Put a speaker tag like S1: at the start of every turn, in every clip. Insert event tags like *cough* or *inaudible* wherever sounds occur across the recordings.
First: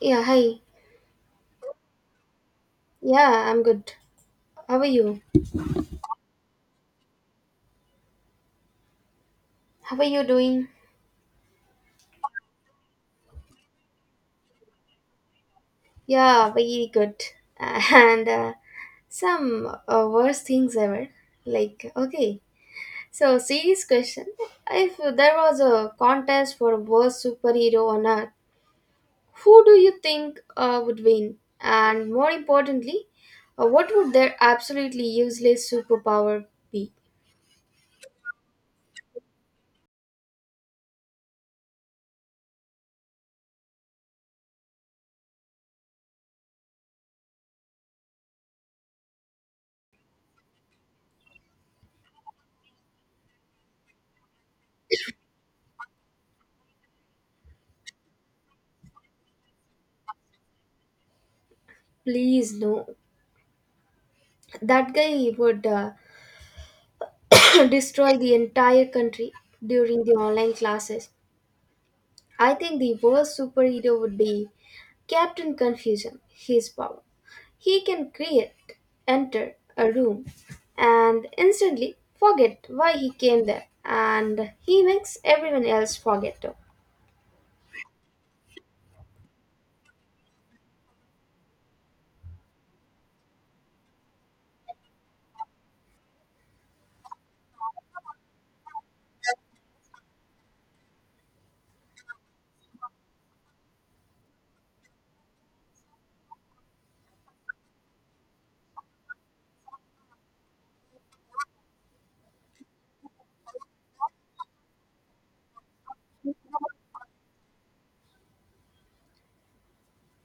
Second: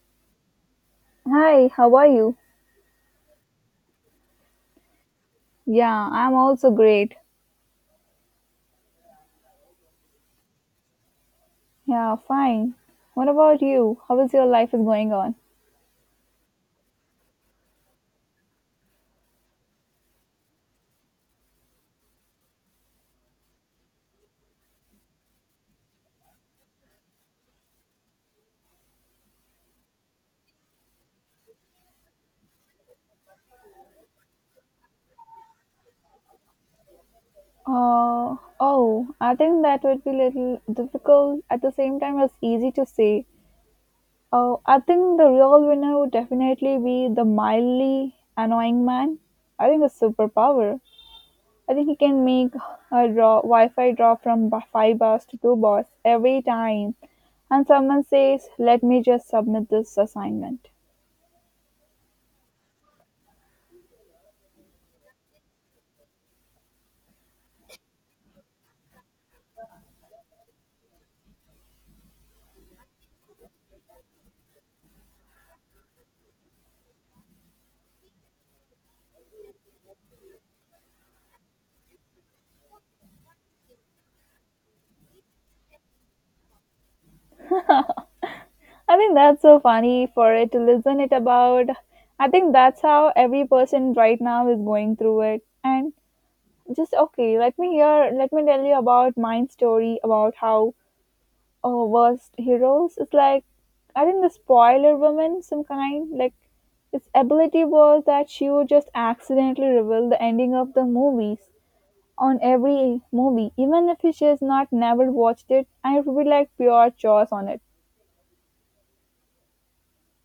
S1: Yeah, hi.
S2: Hi, how are you?
S1: Yeah, I'm good. How are you?
S2: Yeah, I'm also great.
S1: How are you doing?
S2: Yeah, fine. What about you? How is your life is going on?
S1: Yeah, very good. *laughs* And Some worst things ever. Like, okay. So, serious question. If there was a contest for worst superhero on earth, who do you think would win? And more importantly, what would their absolutely useless superpower be?
S2: Oh, I think that would be little difficult at the same time it's easy to say. Oh, I think the real winner would definitely be the mildly annoying man. I think it's superpower. I think he can make a draw Wi-Fi drop from five bars to two bars every time, and someone says, "Let me just submit this assignment."
S1: Please, no. That guy would *clears throat* destroy the entire country during the online classes. I think the worst superhero would be Captain Confusion, his power. He can create, enter a room, and instantly forget why he came there, and he makes everyone else forget too.
S2: I think that's so funny for it to listen it about. I think that's how every person right now is going through it. And just okay, let me tell you about my story about how worst heroes is like. I think the spoiler woman, some kind, like its ability was that she would just accidentally reveal the ending of the movies on every movie, even if she has not never watched it. I would be like pure chores on it.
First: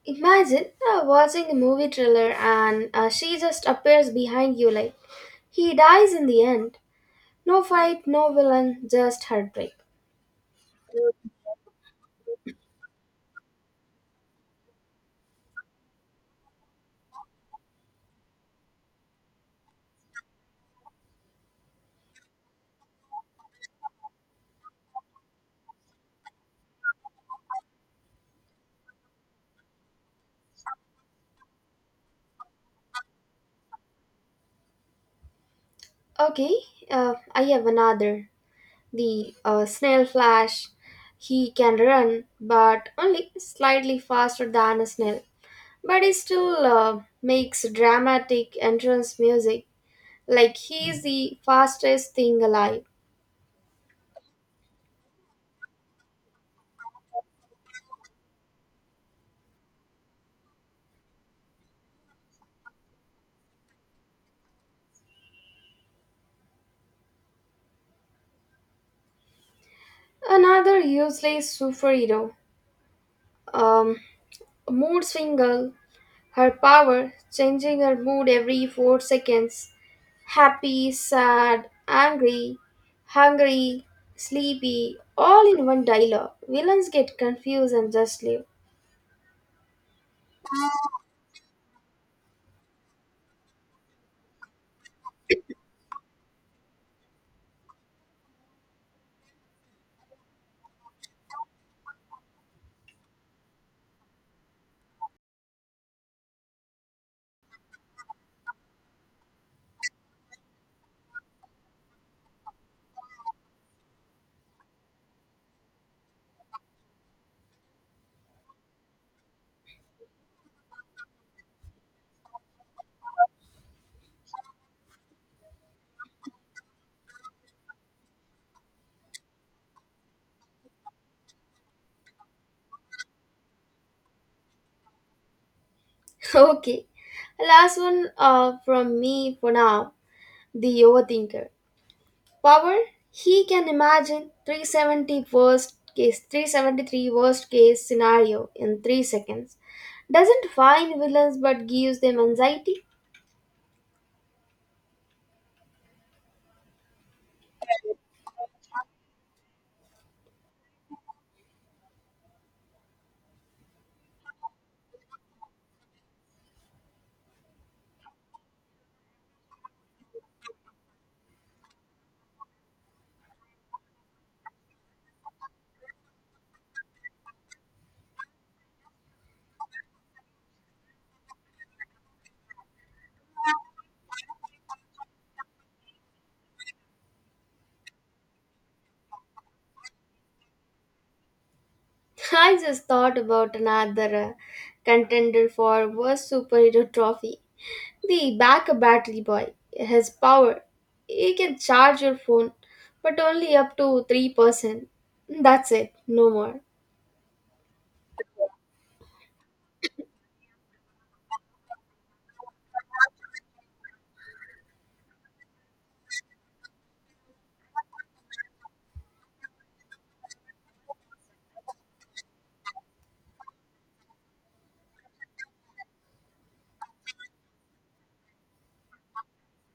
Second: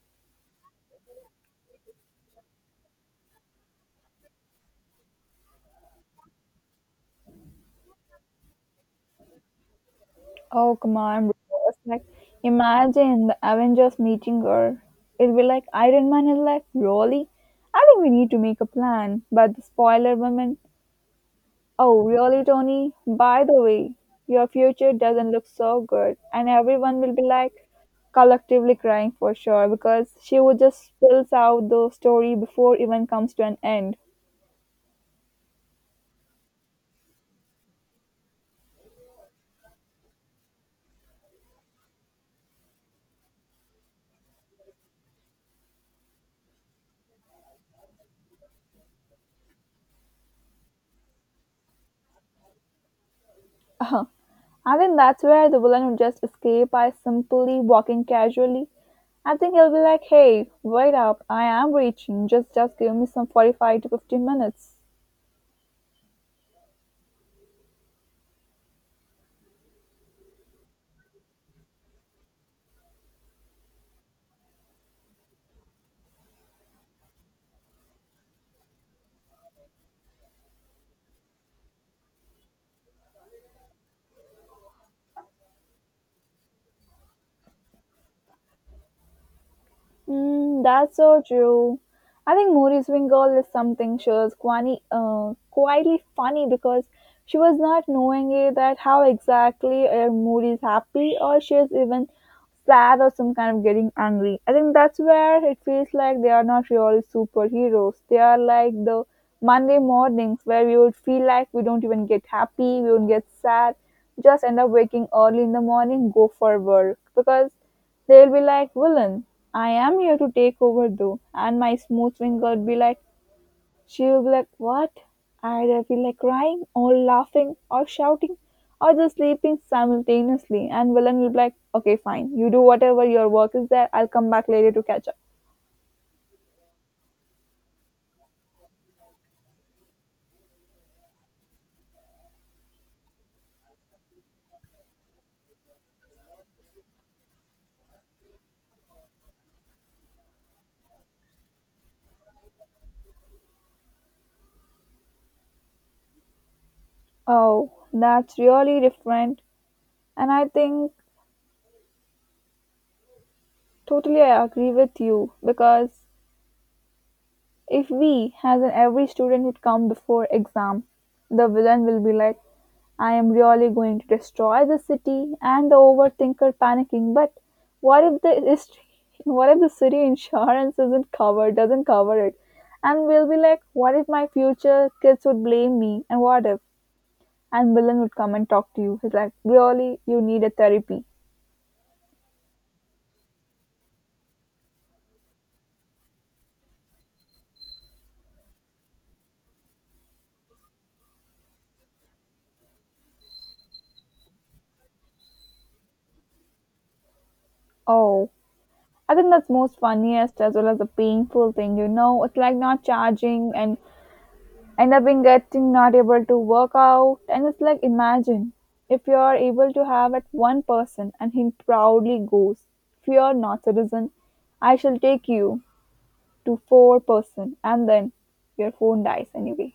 S1: Imagine watching a movie trailer and she just appears behind you like he dies in the end. No fight, no villain, just heartbreak.
S2: Oh, come on, bro. It's like, imagine the Avengers meeting her. It'll be like Iron Man is like, really? I think we need to make a plan. But the spoiler woman, oh, really, Tony? By the way, your future doesn't look so good. And everyone will be like collectively crying for sure because she would just spills out the story before even comes to an end.
S1: Okay, I have another. The snail flash. He can run, but only slightly faster than a snail. But he still makes dramatic entrance music, like he's the fastest thing alive.
S2: I think that's where the villain would just escape by simply walking casually. I think he'll be like, hey, wait up, I am reaching, just give me some 45 to 50 minutes.
S1: Another useless superhero, um, Mood Swinger. Her power, changing her mood every 4 seconds. Happy, sad, angry, hungry, sleepy, all in one dialogue. Villains get confused and just leave.
S2: Mm, that's so true. I think Muri's Wingle is something quietly funny because she was not knowing it that how exactly Moody is happy or she is even sad or some kind of getting angry. I think that's where it feels like they are not really superheroes. They are like the Monday mornings where we would feel like we don't even get happy, we don't get sad, just end up waking early in the morning, go for work because they'll be like, villain, I am here to take over though. And my smooth finger would be like, she'll be like, what? Either be like crying or laughing or shouting or just sleeping simultaneously. And villain will be like, okay, fine. You do whatever your work is there. I'll come back later to catch up.
S1: *laughs* Okay, last one from me for now. The overthinker. Power, he can imagine 370 worst case, 373 worst case scenario in 3 seconds. Doesn't find villains but gives them anxiety.
S2: Oh, that's really different. And I think totally I agree with you because if we, as in every student, had come before exam, the villain will be like, I am really going to destroy the city and the overthinker panicking. But what if the ist- what if the city insurance isn't covered, doesn't cover it? And we'll be like, what if my future kids would blame me? And what if? And villain would come and talk to you. He's like, really, you need a therapy.
S1: *laughs* I just thought about another contender for worst superhero trophy. The backup battery boy has power. He can charge your phone, but only up to 3%. That's it, no more.
S2: Oh, I think that's most funniest as well as the painful thing. You know, it's like not charging and end up in getting not able to work out and it's like imagine if you are able to have at one person and he proudly goes fear not citizen, I shall take you to four person and then your phone dies anyway.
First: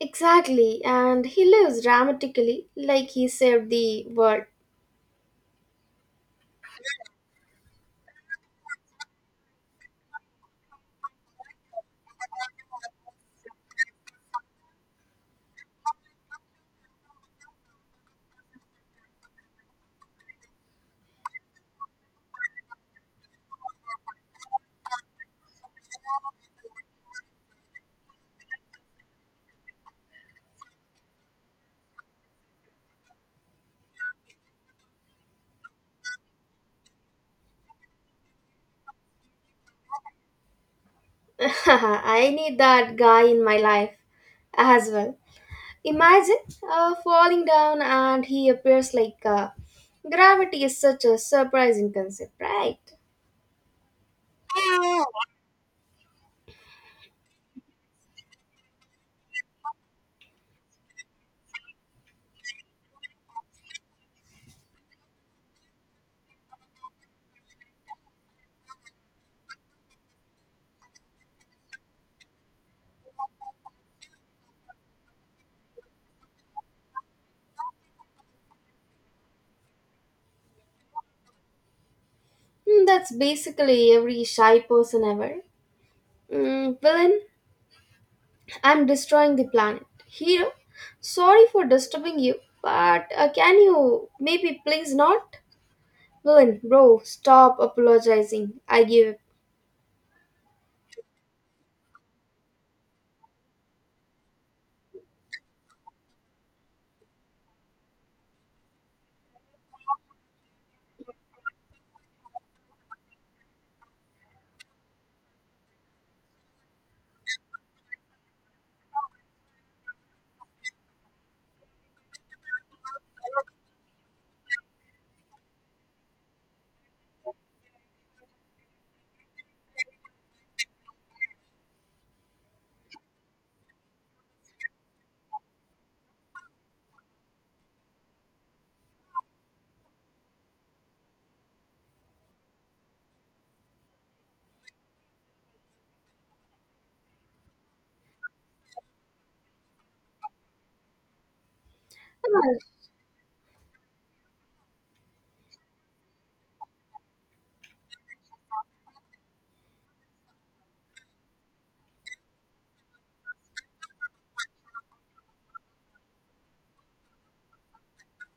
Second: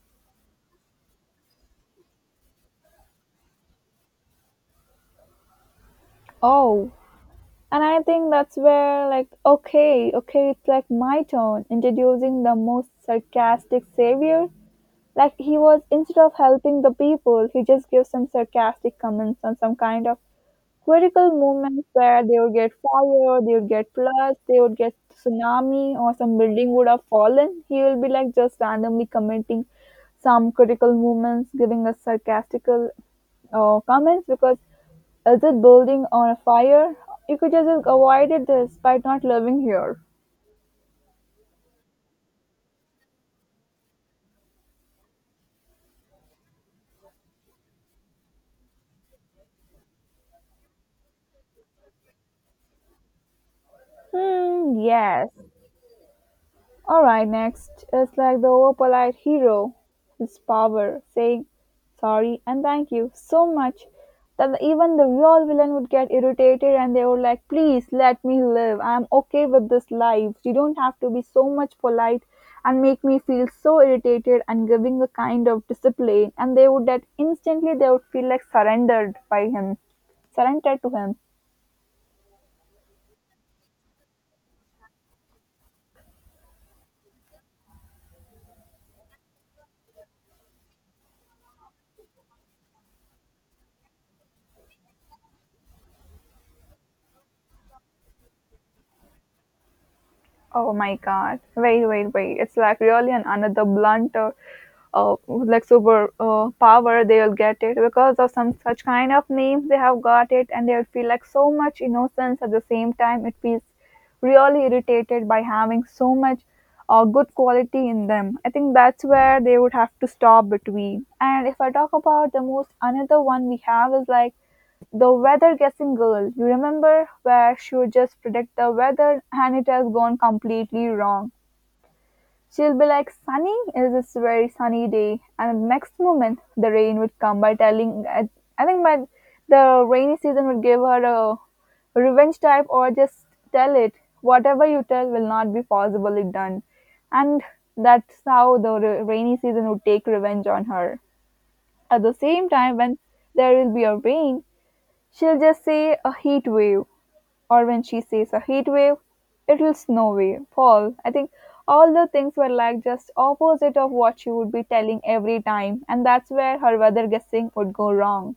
S1: Exactly, and he lives dramatically like he saved the world.
S2: Oh, and I think that's where like okay, it's like my turn introducing the most sarcastic savior, like he was instead of helping the people he just gives some sarcastic comments on some kind of critical moments where they would get fire, they would get floods, they would get tsunami, or some building would have fallen. He will be like just randomly commenting some critical moments, giving us sarcastical comments because is it building on a fire? You could just avoided this by not living here.
S1: *laughs* I need that guy in my life as well. Imagine falling down and he appears like gravity is such a surprising concept, right?
S2: Hmm, yes. Alright, next is like the overpolite hero, his power, saying sorry and thank you so much that even the real villain would get irritated and they were like, please let me live. I'm okay with this life. You don't have to be so much polite and make me feel so irritated and giving a kind of discipline. And they would that instantly they would feel like surrendered by him, surrendered to him.
S1: Hmm, that's basically every shy person ever. Mm, villain? I'm destroying the planet. Hero, sorry for disturbing you, but can you maybe please not? Villain, bro, stop apologizing. I give
S2: Oh my god. Wait, wait, wait. It's like really an another blunt like super power they'll get it because of some such kind of names they have got it and they'll feel like so much innocence at the same time it feels really irritated by having so much good quality in them. I think that's where they would have to stop between, and if I talk about the most another one we have is like the weather guessing girl, you remember, where she would just predict the weather and it has gone completely wrong. She'll be like, sunny is this very sunny day, and the next moment the rain would come by telling, I think by the rainy season would give her a revenge type or just tell it whatever you tell will not be possibly done, and that's how the rainy season would take revenge on her at the same
S1: up.
S2: time when there will be a rain. She'll just say a heat wave, or when she says a heat wave, it'll snow wave, fall. I think all the things were like just opposite of what she would be telling every time, and that's where her weather guessing would go wrong.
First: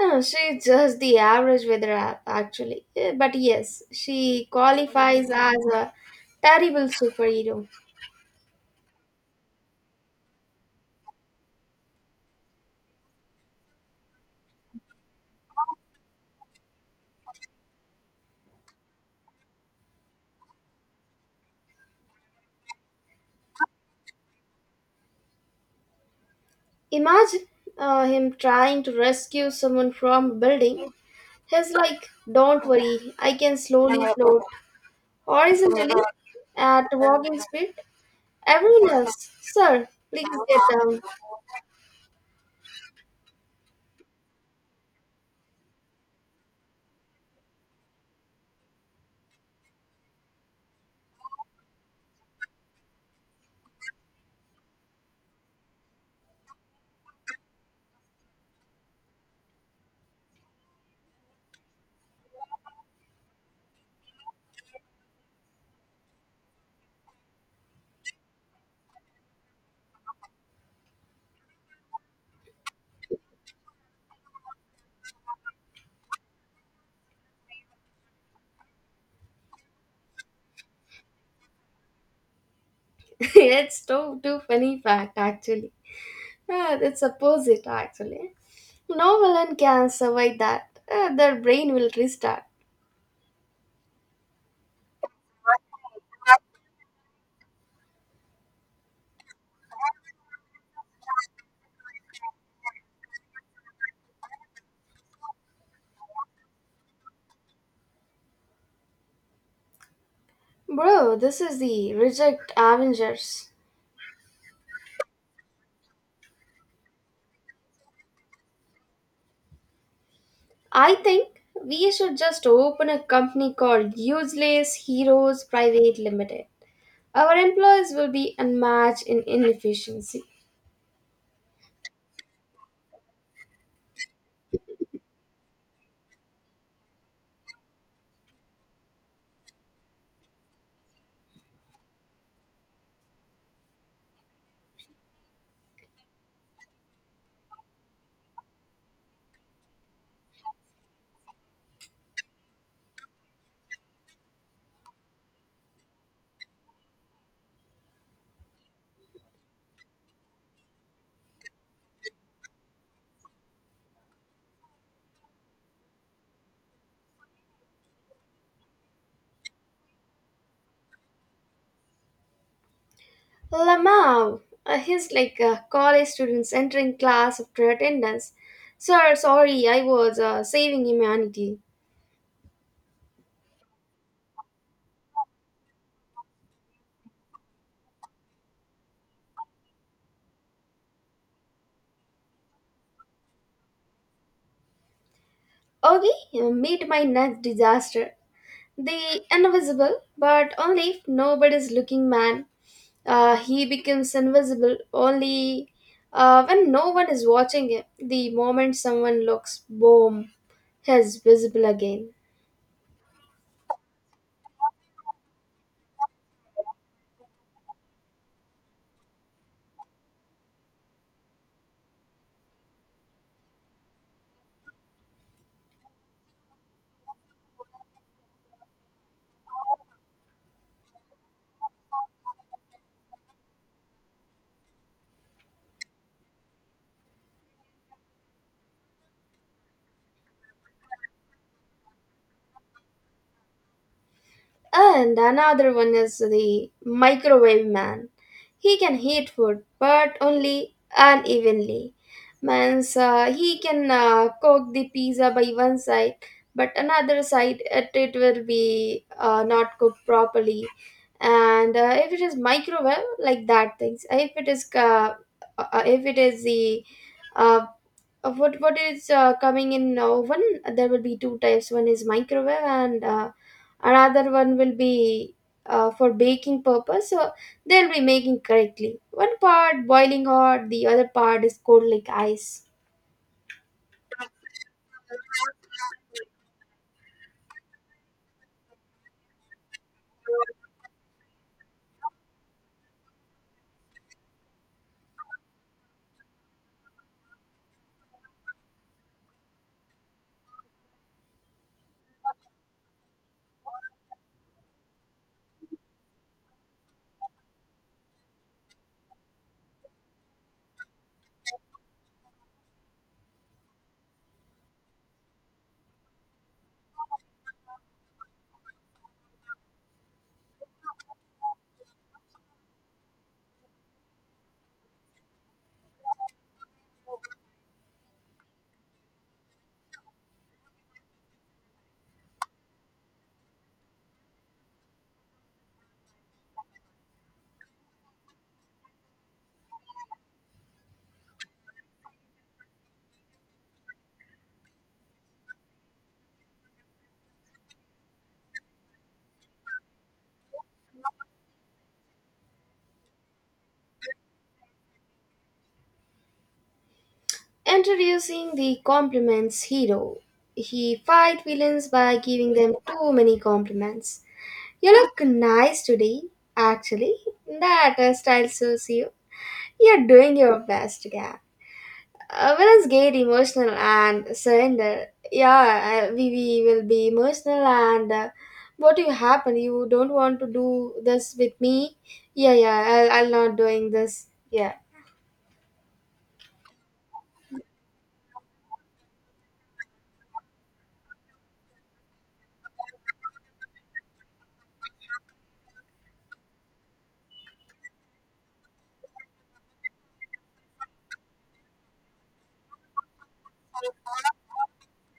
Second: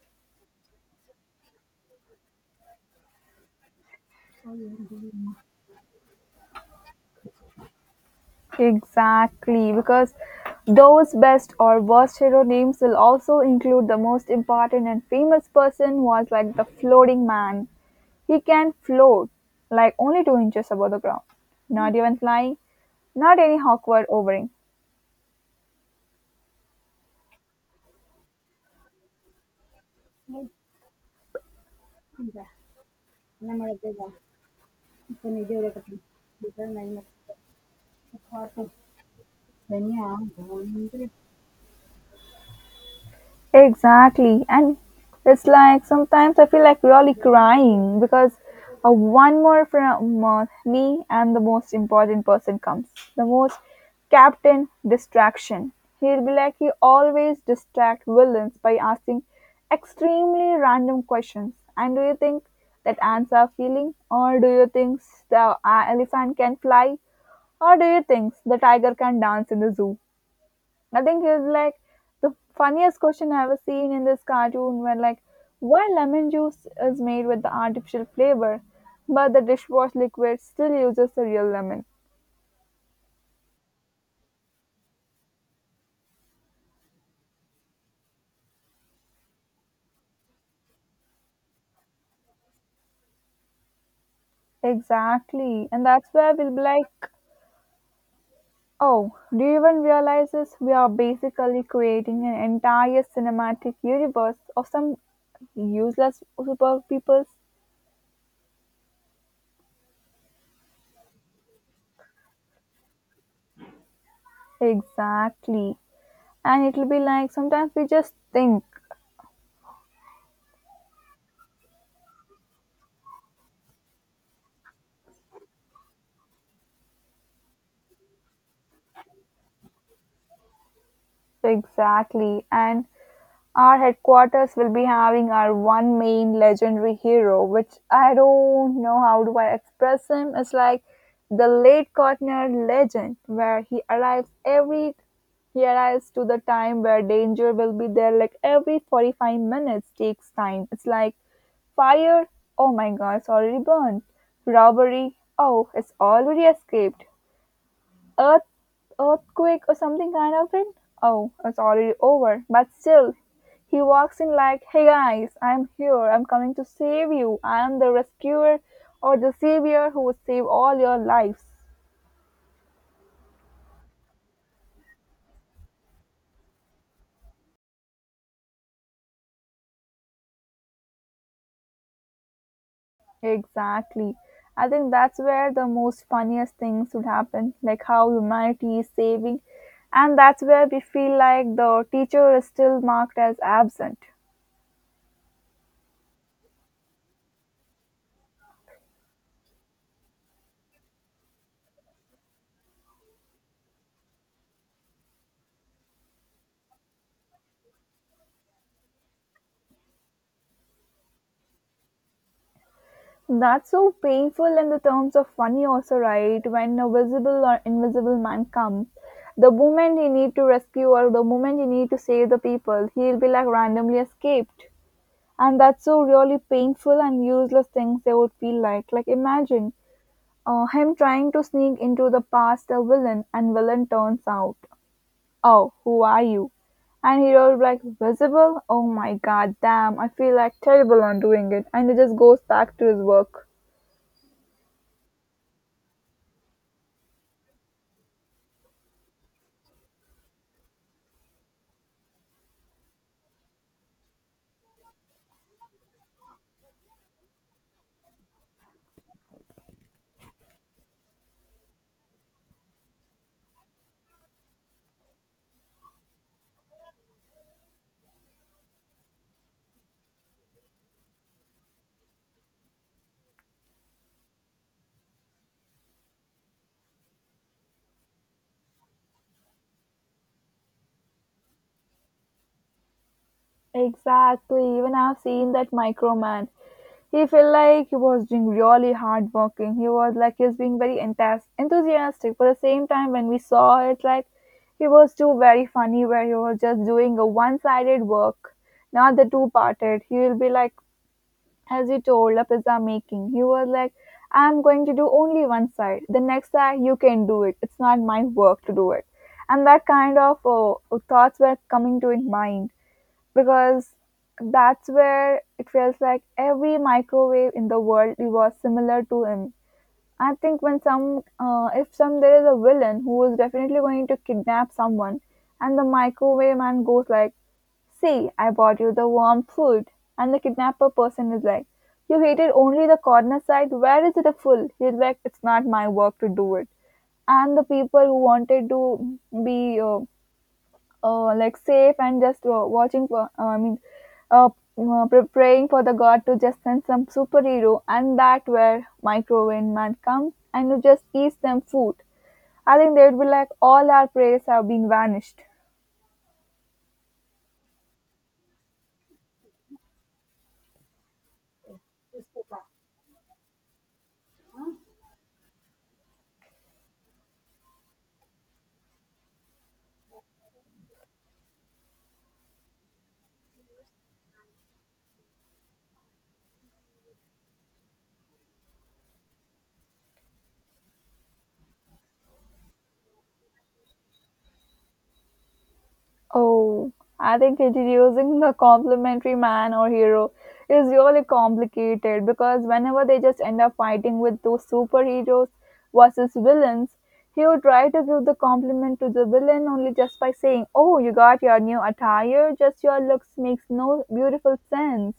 S1: She's just the average weather app, actually. But yes, she qualifies as a terrible superhero.
S2: Exactly, because those best or worst hero names will also include the most important and famous person was like the floating man. He can float like only 2 inches above the ground, not even flying, not any awkward overing.
S1: Imagine him trying to rescue someone from a building. He's like, don't worry, I can slowly float horizontally at walking speed. Everyone else, sir, please get down.
S2: Exactly. And it's like sometimes I feel like really crying because one more from me and the most important person comes. The most captain distraction. He'll be like, he always distract villains by asking extremely random questions. And do you think that ants are feeling? Or do you think the elephant can fly? Or do you think the tiger can dance in the zoo? I think it's like the funniest question I've ever seen in this cartoon, where like why lemon juice is made with the artificial flavor, but the dishwash liquid still uses the real lemon.
S1: *laughs* It's too funny fact, actually. Ah, it's opposite, actually. No villain can survive that. Ah, their brain will restart.
S2: Exactly. And that's where we'll be like, oh, do you even realize this? We are basically creating an entire cinematic universe of some useless super peoples.
S1: Bro, this is the Reject Avengers.
S2: Exactly. And it'll be like sometimes we just think.
S1: I think we should just open a company called Useless Heroes Private Limited. Our employees will be unmatched in inefficiency.
S2: Exactly. And our headquarters will be having our one main legendary hero, which I don't know how do I express him. It's like the late Kortner legend, where he arrives to the time where danger will be there like every 45 minutes takes time. It's like fire, oh my god, it's already burned. Robbery, oh, it's already escaped. earth Earthquake or something kind of it. Oh, it's already over. But still, he walks in like, "Hey guys, I'm here. I'm coming to save you. I'm the rescuer or the savior who will save all your lives."
S1: Lamau, he's like college students entering class after attendance. Sir, sorry, I was saving humanity.
S2: Exactly. I think that's where the most funniest things would happen, like how humanity is saving, and that's where we feel like the teacher is still marked as absent.
S1: Augie, meet my next disaster. The invisible, but only if nobody's looking man. He becomes invisible only when no one is watching him. The moment someone looks, boom, he's visible again.
S2: That's so painful in the terms of funny also, right? When a visible or invisible man comes, the moment he need to rescue or the moment he need to save the people, he'll be like randomly escaped. And that's so really painful and useless things they would feel like. Like imagine him trying to sneak into the past a villain and villain turns out, oh, who are you? And he was like, visible? Oh my god, damn, I feel like terrible on doing it. And he just goes back to his work.
S1: And another one is the microwave man. He can heat food, but only unevenly. Means he can cook the pizza by one side, but another side it will be not cooked properly. And if it is microwave, like that things. If it is the uh, what is coming in oven, there will be two types. One is microwave and another one will be for baking purpose, so they'll be making correctly one part boiling hot, the other part is cold like ice.
S2: Exactly. Even I've seen that microman. He felt like he was doing really hard working. He was like he was being very enthusiastic. But at the same time, when we saw it, like he was too very funny, where he was just doing a one-sided work, not the two-parted. He will be like, as you told, a pizza making. He was like, I'm going to do only one side. The next side, you can do it. It's not my work to do it. And that kind of thoughts were coming to his mind because that's where it feels like every microwave in the world was similar to him. I think when some, if some there is a villain who is definitely going to kidnap someone, and the microwave man goes like, "See, I bought you the warm food," and the kidnapper person is like, "You hated only the corner side. Where is the full?" He's like, "It's not my work to do it." And the people who wanted to be uh, like safe and just watching for uh, praying for the god to just send some superhero and that where microwave man comes and you just eats them food. I think they would be like all our prayers have been vanished.
S1: Introducing the compliments hero. He fight villains by giving them too many compliments. You look nice today. Actually, that hairstyle suits you. You're doing your best, guy. Whereas get emotional and surrender, yeah, we will be emotional and what will happen? You don't want to do this with me? Yeah, yeah, I'll not doing this. Yeah.
S2: Oh, I think introducing the complimentary man or hero is really complicated because whenever they just end up fighting with those superheroes versus villains, he would try to give the compliment to the villain only just by saying, "Oh, you got your new attire, just your looks makes no beautiful sense."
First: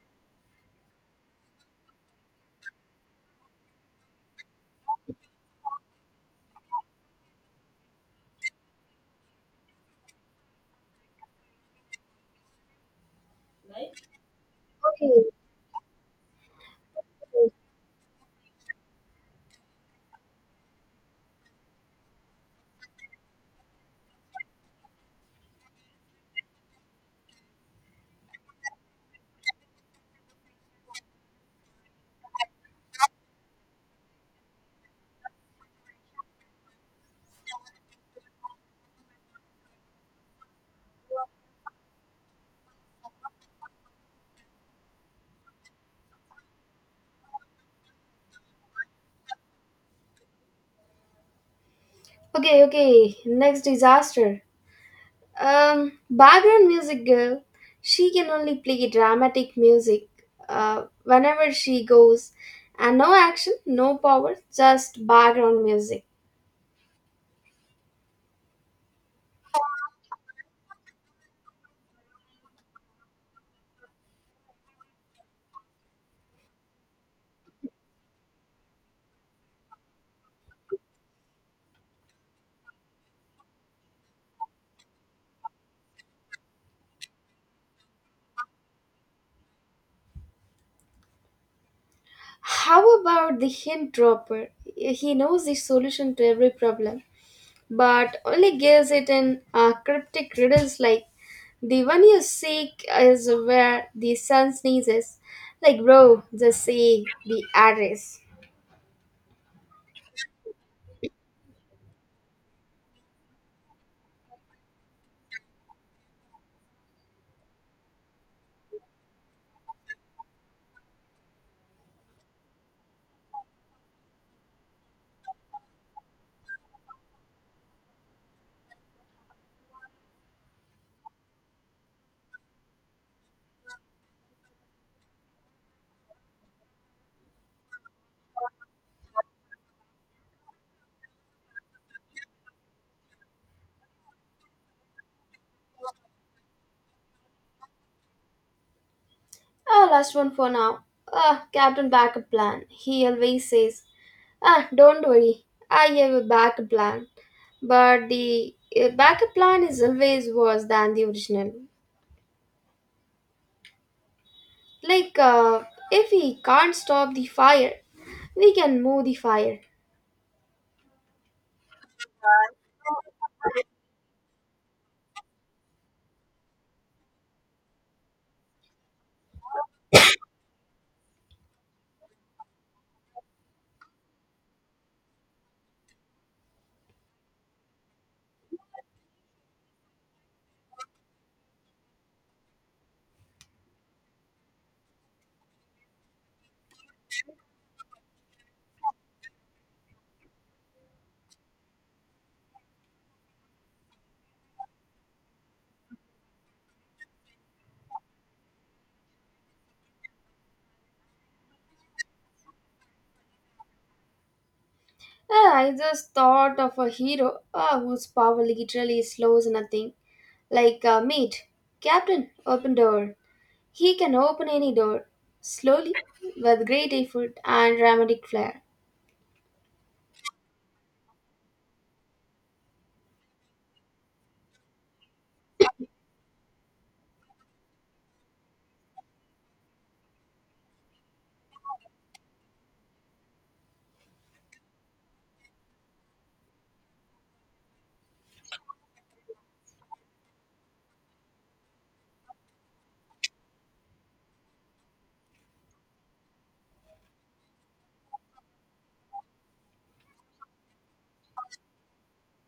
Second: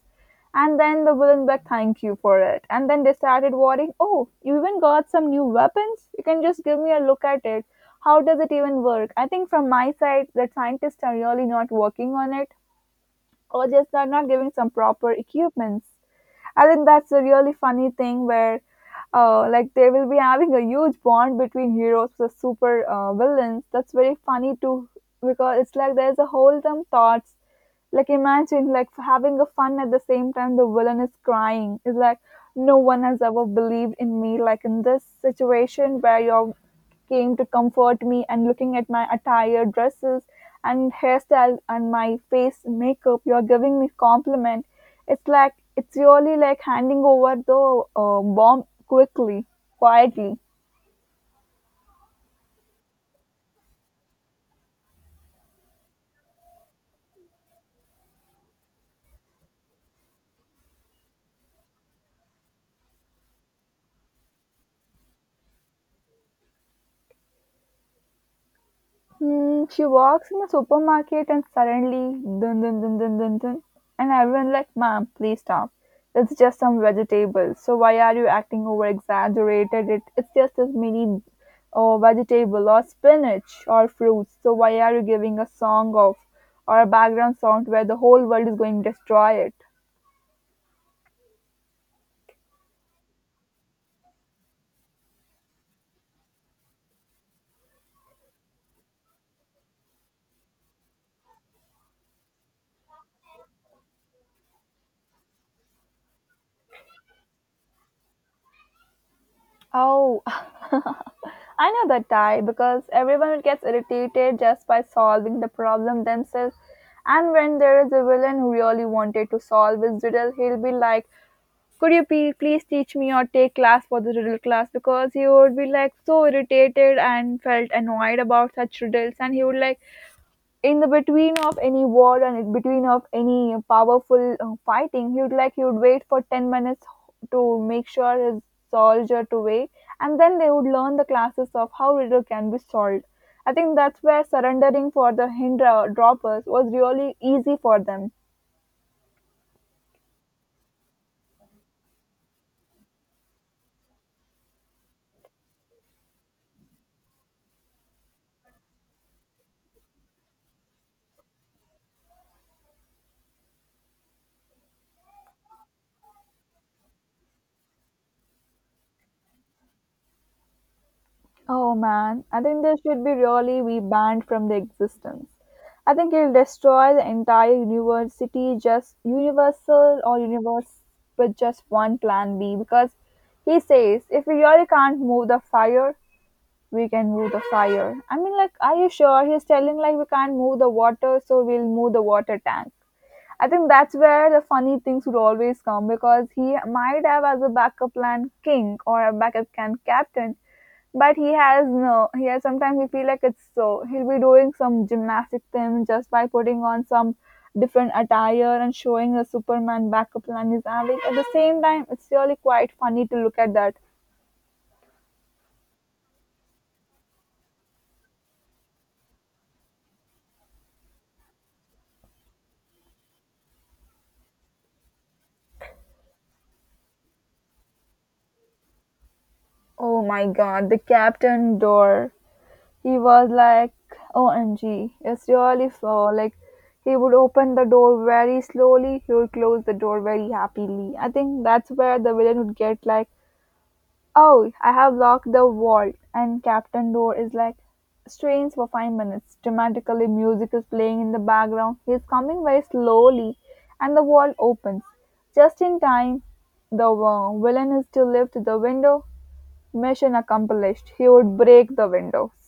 S2: And then the villain back thank you for it. And then they started worrying, "Oh, you even got some new weapons? You can just give me a look at it. How does it even work?" I think from my side that scientists are really not working on it, or just they're not giving some proper
S1: Okay.
S2: equipments. I think that's a really funny thing where like they will be having a huge bond between heroes the super villains. That's very funny too, because it's like there's a whole some thoughts, like imagine like having a fun at the same time the villain is crying. It's like no one has ever believed in me like in this situation where you're came to comfort me, and looking at my attire, dresses, and hairstyle and my face makeup, you're giving me compliment. It's like it's really like handing over the bomb quickly, quietly.
S1: Okay, okay. Next disaster. Background music girl. She can only play dramatic music whenever she goes, and no action, no power, just background music.
S2: Mm, she walks in the supermarket and suddenly, dun dun dun dun dun dun, and everyone like, "Ma'am, please stop. It's just some vegetables. So why are you acting over exaggerated? It's just this mini vegetable or spinach or fruits. So why are you giving a song of or a background sound where the whole world is going to destroy it?"
S1: How about the hint dropper? He knows the solution to every problem, but only gives it in cryptic riddles like the one you seek is where the sun sneezes. Like, bro, just say the address.
S2: Oh, I know that tie because everyone gets irritated just by solving the problem themselves. And when there is a villain who really wanted to solve his riddle, he'll be like, "Could you please teach me or take class for the riddle class?" Because he would be like so irritated and felt annoyed about such riddles, and he would like in the between of any war and in between of any powerful fighting, he would like he would wait for 10 minutes to make sure his soldier to wait, and then they would learn the classes of how riddle can be solved. I think that's where surrendering for the Hindra droppers was really easy for them.
S1: Ah, last one for now. Ah, Captain Backup Plan. He always says, ah, don't worry, I have a backup plan. But the backup plan is always worse than the original. Like, if we can't stop the fire, we can move the fire.
S2: Oh man, I think they should be really be banned from the existence. I think it'll destroy the entire university, just universal or universe with just one plan B. Because he says, if we really can't move the fire, we can move the fire. I mean, like, are you sure? He's telling like we can't move the water, so we'll move the water tank. I think that's where the funny things would always come, because he might have as a backup plan king or a backup plan captain, but he has no. He has sometimes we feel like it's so he'll be doing some gymnastic thing just by putting on some different attire and showing a Superman backup plan is having. At the same time, it's really quite funny to look at that.
S1: I just thought of a hero whose power literally slows nothing. Like, mate, Captain, open door. He can open any door, slowly, with great effort and dramatic flair.
S2: Oh my God, the captain door. He was like, OMG, it's really slow. Like, he would open the door very slowly, he would close the door very happily. I think that's where the villain would get like, "Oh, I have locked the vault." And Captain Door is like, strains for 5 minutes. Dramatically, music is playing in the background. He is coming very slowly, and the vault opens. Just in time, the villain is to lift the window. Mission accomplished. He would break the windows.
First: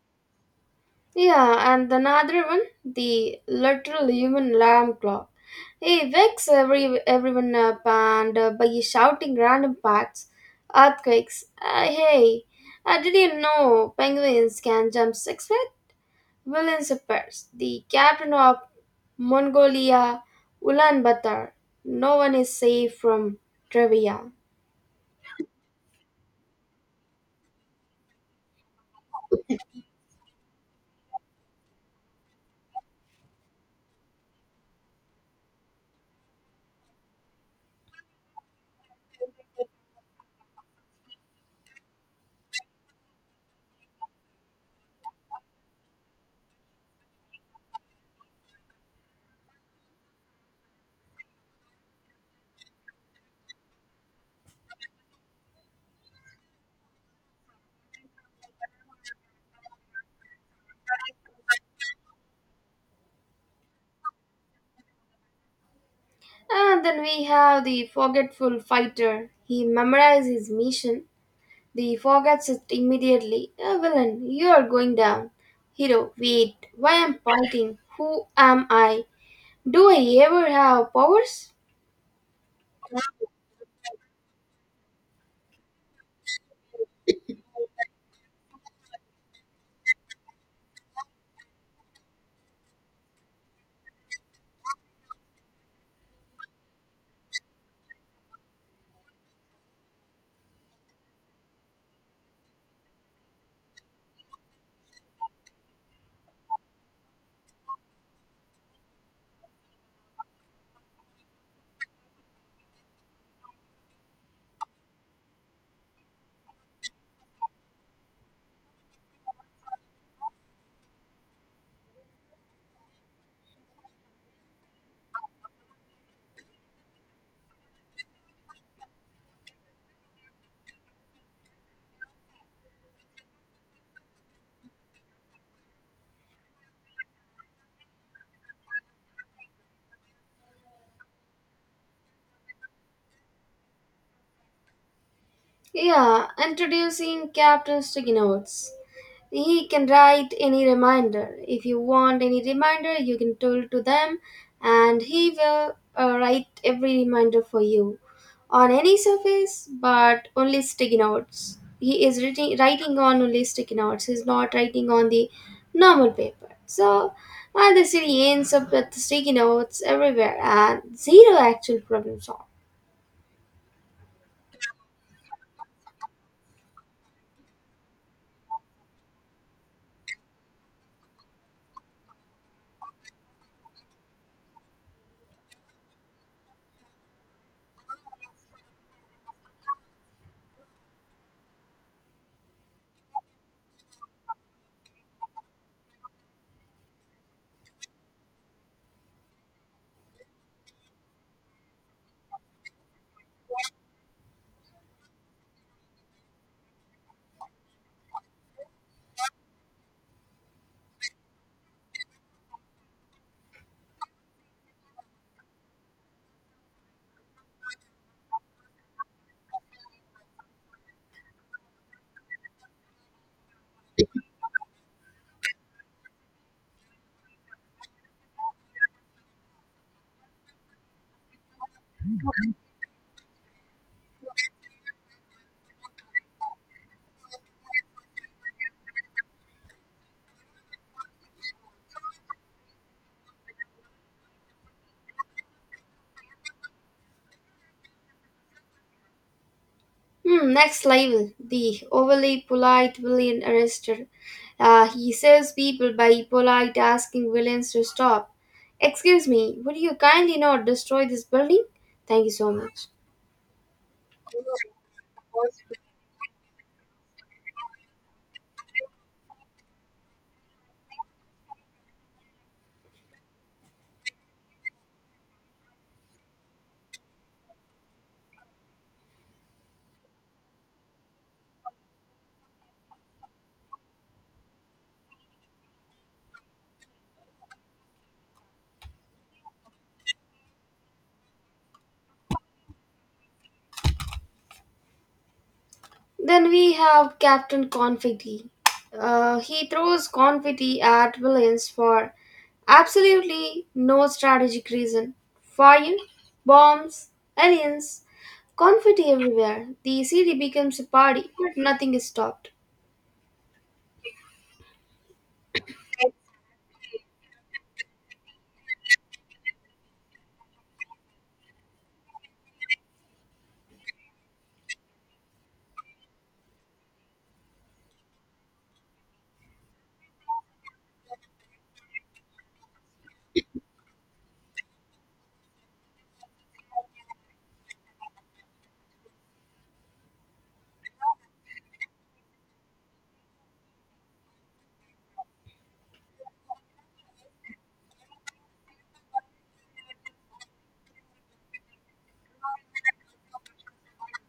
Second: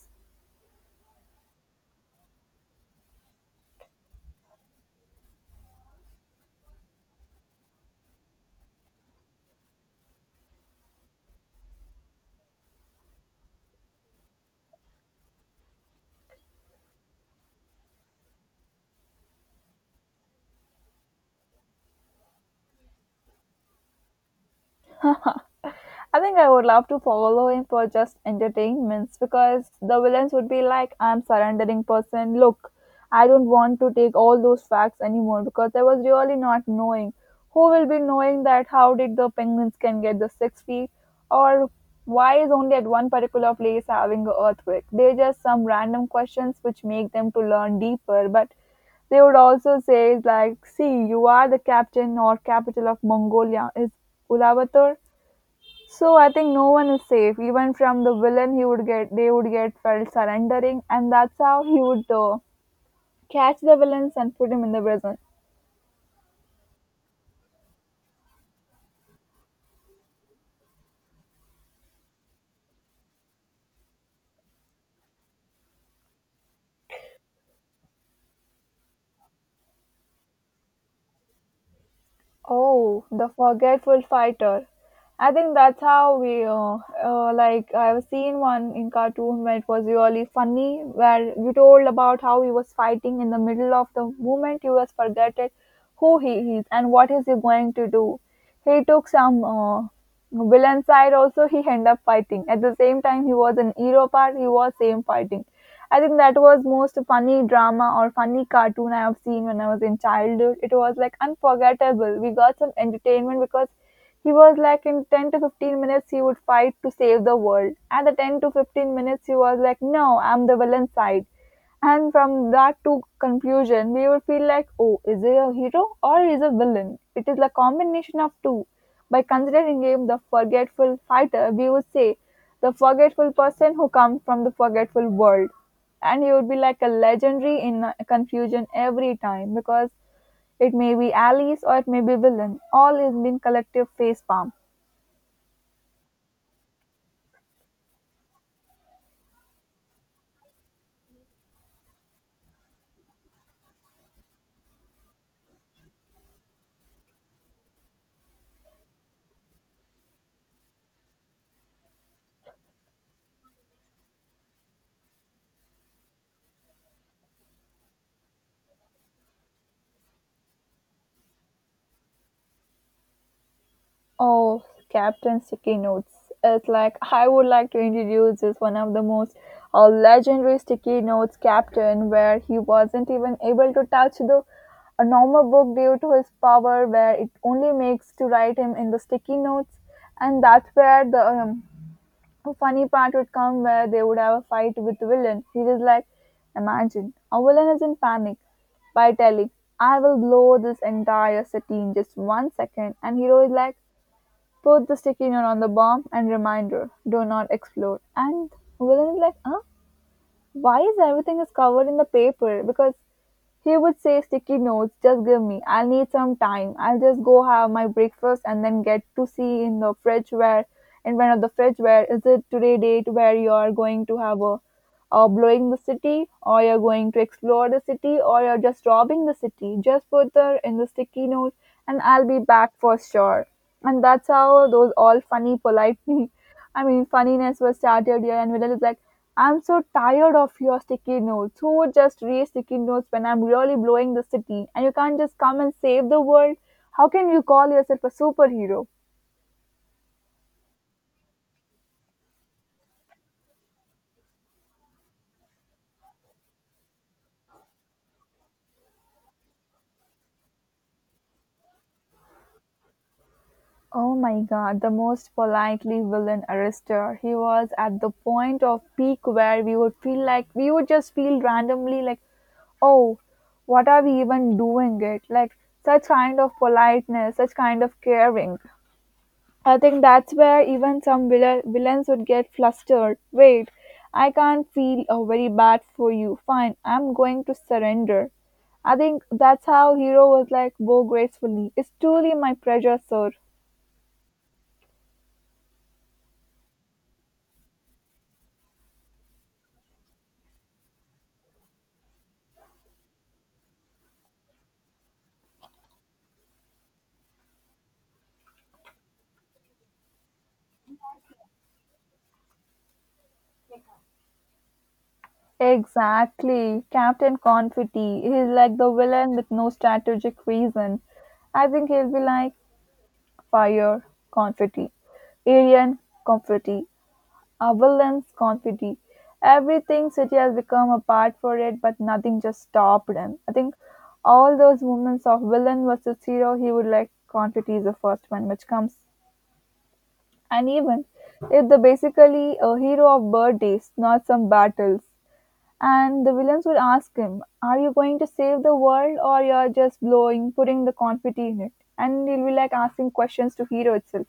S1: Yeah, and another one, the literal human alarm clock. He wakes everyone up and by shouting random facts, earthquakes. Hey, did you know penguins can jump 6 feet? William Sippers, the captain of Mongolia, Ulaanbaatar. No one is safe from trivia.
S2: I think I would love to follow him for just entertainments, because the villains would be like, "I'm surrendering person. Look, I don't want to take all those facts anymore because I was really not knowing. Who will be knowing that how did the penguins can get the 6 feet, or why is only at one particular place having a earthquake?" They're just some random questions which make them to learn deeper, but they would also say like, "See, you are the captain or capital of Mongolia is Ulaanbaatar, so I think no one is safe." Even from the villain, he would get they would get felt surrendering, and that's how he would catch the villains and put him in the prison.
S1: And then we have the forgetful fighter. He memorizes his mission. He forgets it immediately. "Ah, villain, you are going down. Hero, wait, why am fighting? Who am I? Do I ever have powers?
S2: Oh, the forgetful fighter. I think that's how we like I've seen one in cartoon where it was really funny where you told about how he was fighting in the middle of the movement, he was forgotten who he is and what is he going to do. He took some villain side also he end up fighting at the same time he was an hero part he was same fighting. I think that was most funny drama or funny cartoon I have seen when I was in childhood. It was like unforgettable we got some entertainment, because he was like in 10 to 15 minutes he would fight to save the world, at the 10 to 15 minutes he was like, "No, I'm the villain side." And from that to conclusion, we will feel like, "Oh, is he a hero or is a villain?" It is the combination of two. By considering him the forgetful fighter, we would say the forgetful person who comes from the forgetful world. And he would be like a legendary in confusion every time, because it may be allies or it may be villain. All has been collective face palm.
S1: Yeah, introducing Captain Sticky Notes. He can write any reminder. If you want any reminder, you can tell to them and he will write every reminder for you, on any surface, but only sticky notes. He is writing, writing on only sticky notes. He's not writing on the normal paper. So the city ends up with sticky notes everywhere and zero actual problem solved.
S2: Oh, Captain Sticky Notes. It's like I would like to introduce this one of the most legendary Sticky Notes captain, where he wasn't even able to touch the a normal book due to his power, where it only makes to write him in the sticky notes, and that's where the funny part would come, where they would have a fight with the villain. He is like, imagine a villain is in panic by telling, "I will blow this entire city in just 1 second," and hero is like, "Put the sticky note on the bomb and reminder, do not explode." And Villain is like, "Huh? Why is everything is covered in the paper?" Because he would say, "Sticky notes, just give me. I'll need some time. I'll just go have my breakfast and then get to see in the fridge where in front of the fridge where is it today date where you are going to have a or blowing the city, or you're going to explore the city, or you're just robbing the city. Just put the in the sticky note, and I'll be back for sure." And that's how those all funny, polite, *laughs* I mean, funniness was started here. And Vidal is like, "I'm so tired of your sticky notes. Who would just read sticky notes when I'm really blowing the city? And you can't just come and save the world. How can you call yourself a superhero?"
S1: Hmm, next level, the overly polite villain arrested. He saves people by polite asking villains to stop. Excuse me, would you kindly not destroy this building? Thank you so much.
S2: Oh my god, the most politely villain arrestor. He was at the point of peak where we would feel like we would just feel randomly like, "Oh, what are we even doing it?" Like such kind of politeness, such kind of caring. I think that's where even some villains would get flustered. "Wait, I can't feel very bad for you. Fine, I'm going to surrender." I think that's how hero was like bow gracefully. "It's truly my pleasure, sir."
S1: Then we have Captain Confetti. He throws confetti at villains for absolutely no strategic reason. Fire, bombs, aliens, confetti everywhere. The city becomes a party, but nothing is stopped.
S2: Exactly. Captain Confetti. He's like the villain with no strategic reason. I think he'll be like Fire Confetti, Arian Confetti, a Avalanche Confetti. Everything city has become a part for it, but nothing just stopped him. I think all those moments of villain versus hero, he would like Confetti is the first one, which comes. And even if the basically a hero of birthdays, not some battles. And the villains will ask him, "Are you going to save the world or you're just blowing, putting the confetti in it?" And he'll be like asking questions to Hero itself.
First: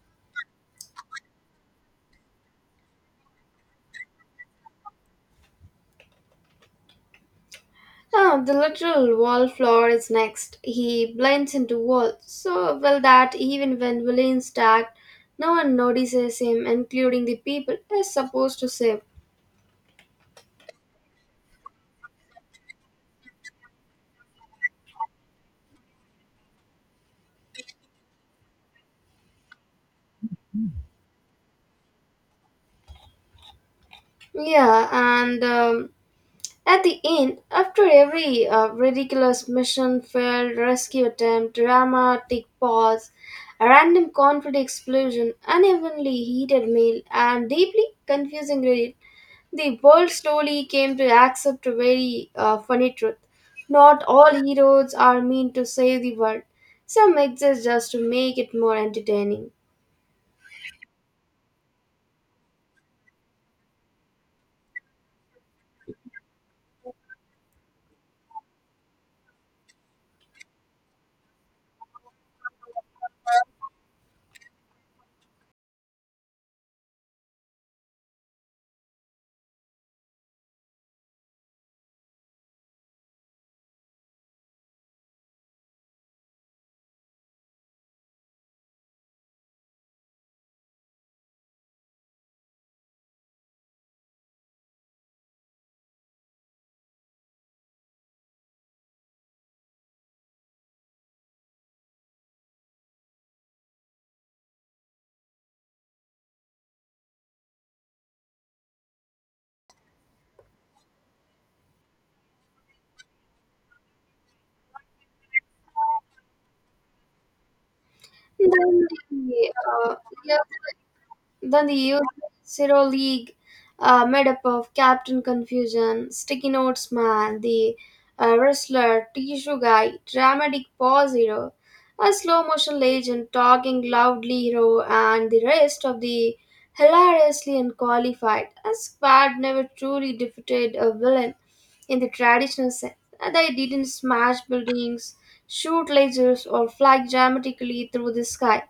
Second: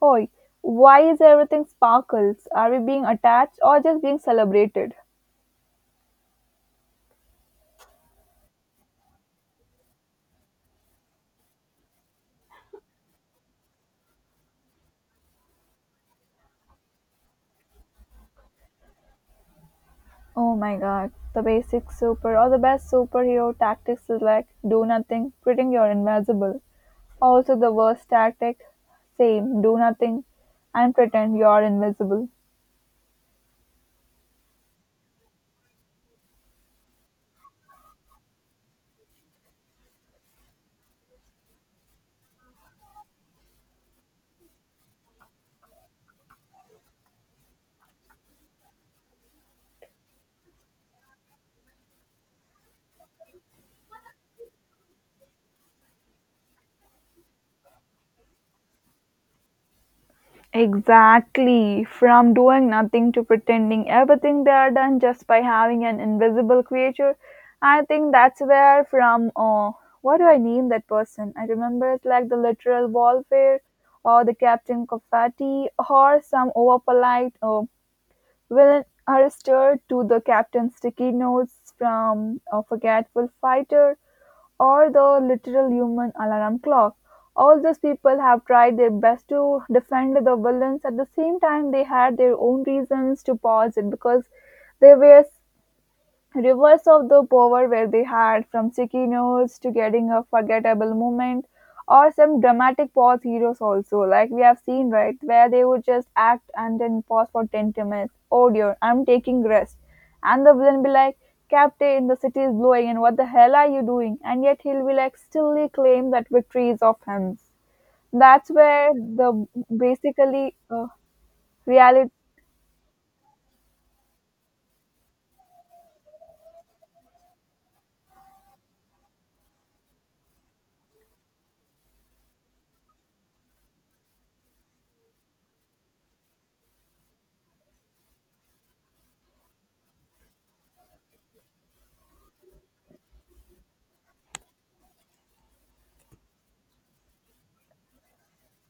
S2: "Hoy, why is everything sparkles? Are we being attached or just being celebrated?"
S1: Ah, the literal wallflower is next. He blends into walls so well that even when villains attack, no one notices him, including the people he's supposed to save.
S2: Oh my god, the basic super or the best superhero tactics is like do nothing, pretend you're invisible. Also, the worst tactic, same, do nothing and pretend you're invisible.
S1: Yeah, and at the end, after every ridiculous mission, failed rescue attempt, dramatic pause, a random conflict explosion, unevenly heated meal, and deeply confusing read, the world slowly came to accept a very funny truth. Not all heroes are meant to save the world. Some exist just to make it more entertaining.
S2: Exactly. From doing nothing to pretending everything they are done just by having an invisible creature. I think that's where from what do I name that person? I remember it's like the literal warfare, or the Captain confetti, or some over polite villain are stirred to the Captain Sticky Notes from a forgetful fighter, or the literal human alarm clock. All these people have tried their best to defend the villains. At the same time, they had their own reasons to pause it because they were Rivers of the power were they had, from sticky notes to getting a forgettable moment, or some dramatic pause heroes also, like we have seen, right, where they would just act and then pause for 10 to minutes. "Oh dear, I'm taking rest." And the villain be like, "Captain, the city is blowing, and what the hell are you doing?" And yet he'll be like, stilly claim that victory is of him. That's
S1: Then
S2: where the
S1: the uh, years
S2: basically
S1: Then the youth
S2: reality.
S1: Zero League, made up of Captain Confusion, Sticky Notes Man, the Wrestler, Tissue Guy, Dramatic Paw Hero, a slow motion legend, Talking Loudly Hero, and the rest of the hilariously unqualified. A squad never truly defeated a villain in the traditional sense. They didn't smash buildings, shoot lasers, or fly dramatically through the sky.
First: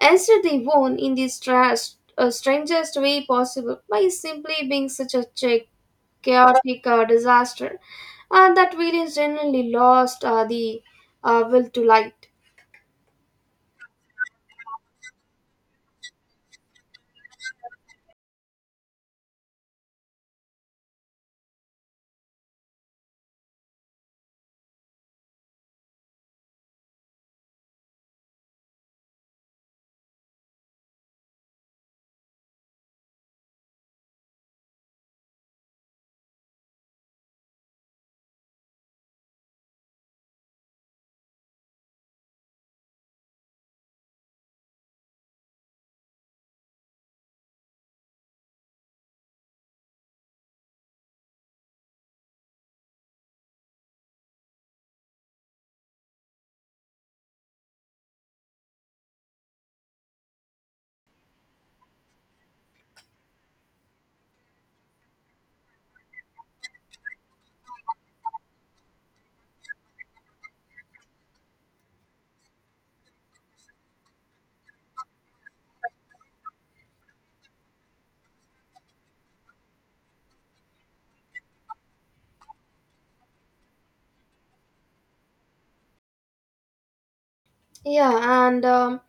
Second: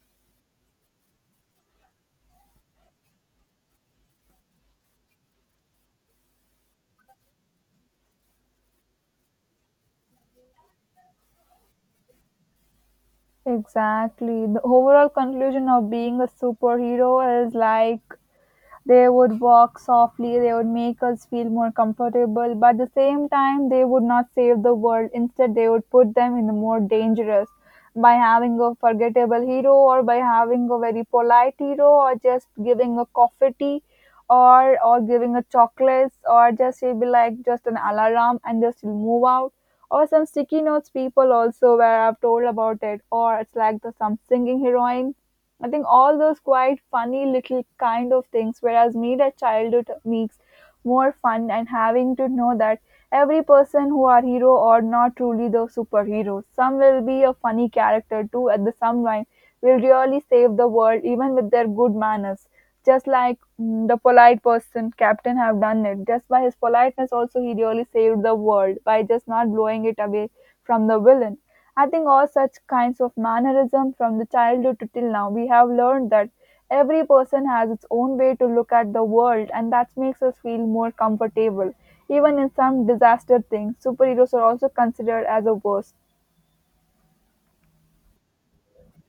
S1: Instead, they won in the strangest way possible by simply being such a chaotic disaster that villains generally lost the will to light.
S2: Exactly. The overall conclusion of being a superhero is like they would walk softly, they would make us feel more comfortable, but at the same time, they would not save the world. Instead, they would put them in the more dangerous by having a forgettable hero or by having a very polite hero or just giving a coffee tea, or giving a chocolates or just he'll be like just an alarm and just he'll move out or some sticky notes people also where I've told about it or it's like the some singing heroine. I think all those quite funny little kind of things, whereas me that childhood makes more fun and having to know that every person who are hero or not truly the superhero. Some will be a funny character too at the some line will really save the world even with their good manners. Just like mm, the polite person, Captain have done it. Just by his politeness also he really saved the world by just not blowing it away from the villain. I think all such kinds of mannerism from the childhood to till now, we have learned that every person has its own way to look at the world, and that makes us feel more comfortable. Even in some disaster things, superheroes are also considered as a worst.
S1: Yeah,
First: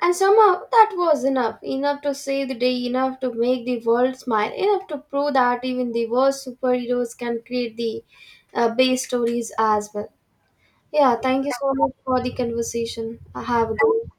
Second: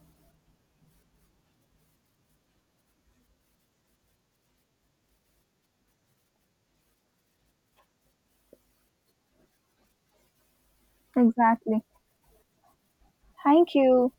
S1: and somehow that was enough, enough to save the day, enough to make the world smile, enough to prove that even the worst superheroes can create the base stories as well. Yeah, thank you so
S2: Exactly.
S1: much for the conversation. Have a
S2: Thank
S1: good.
S2: you.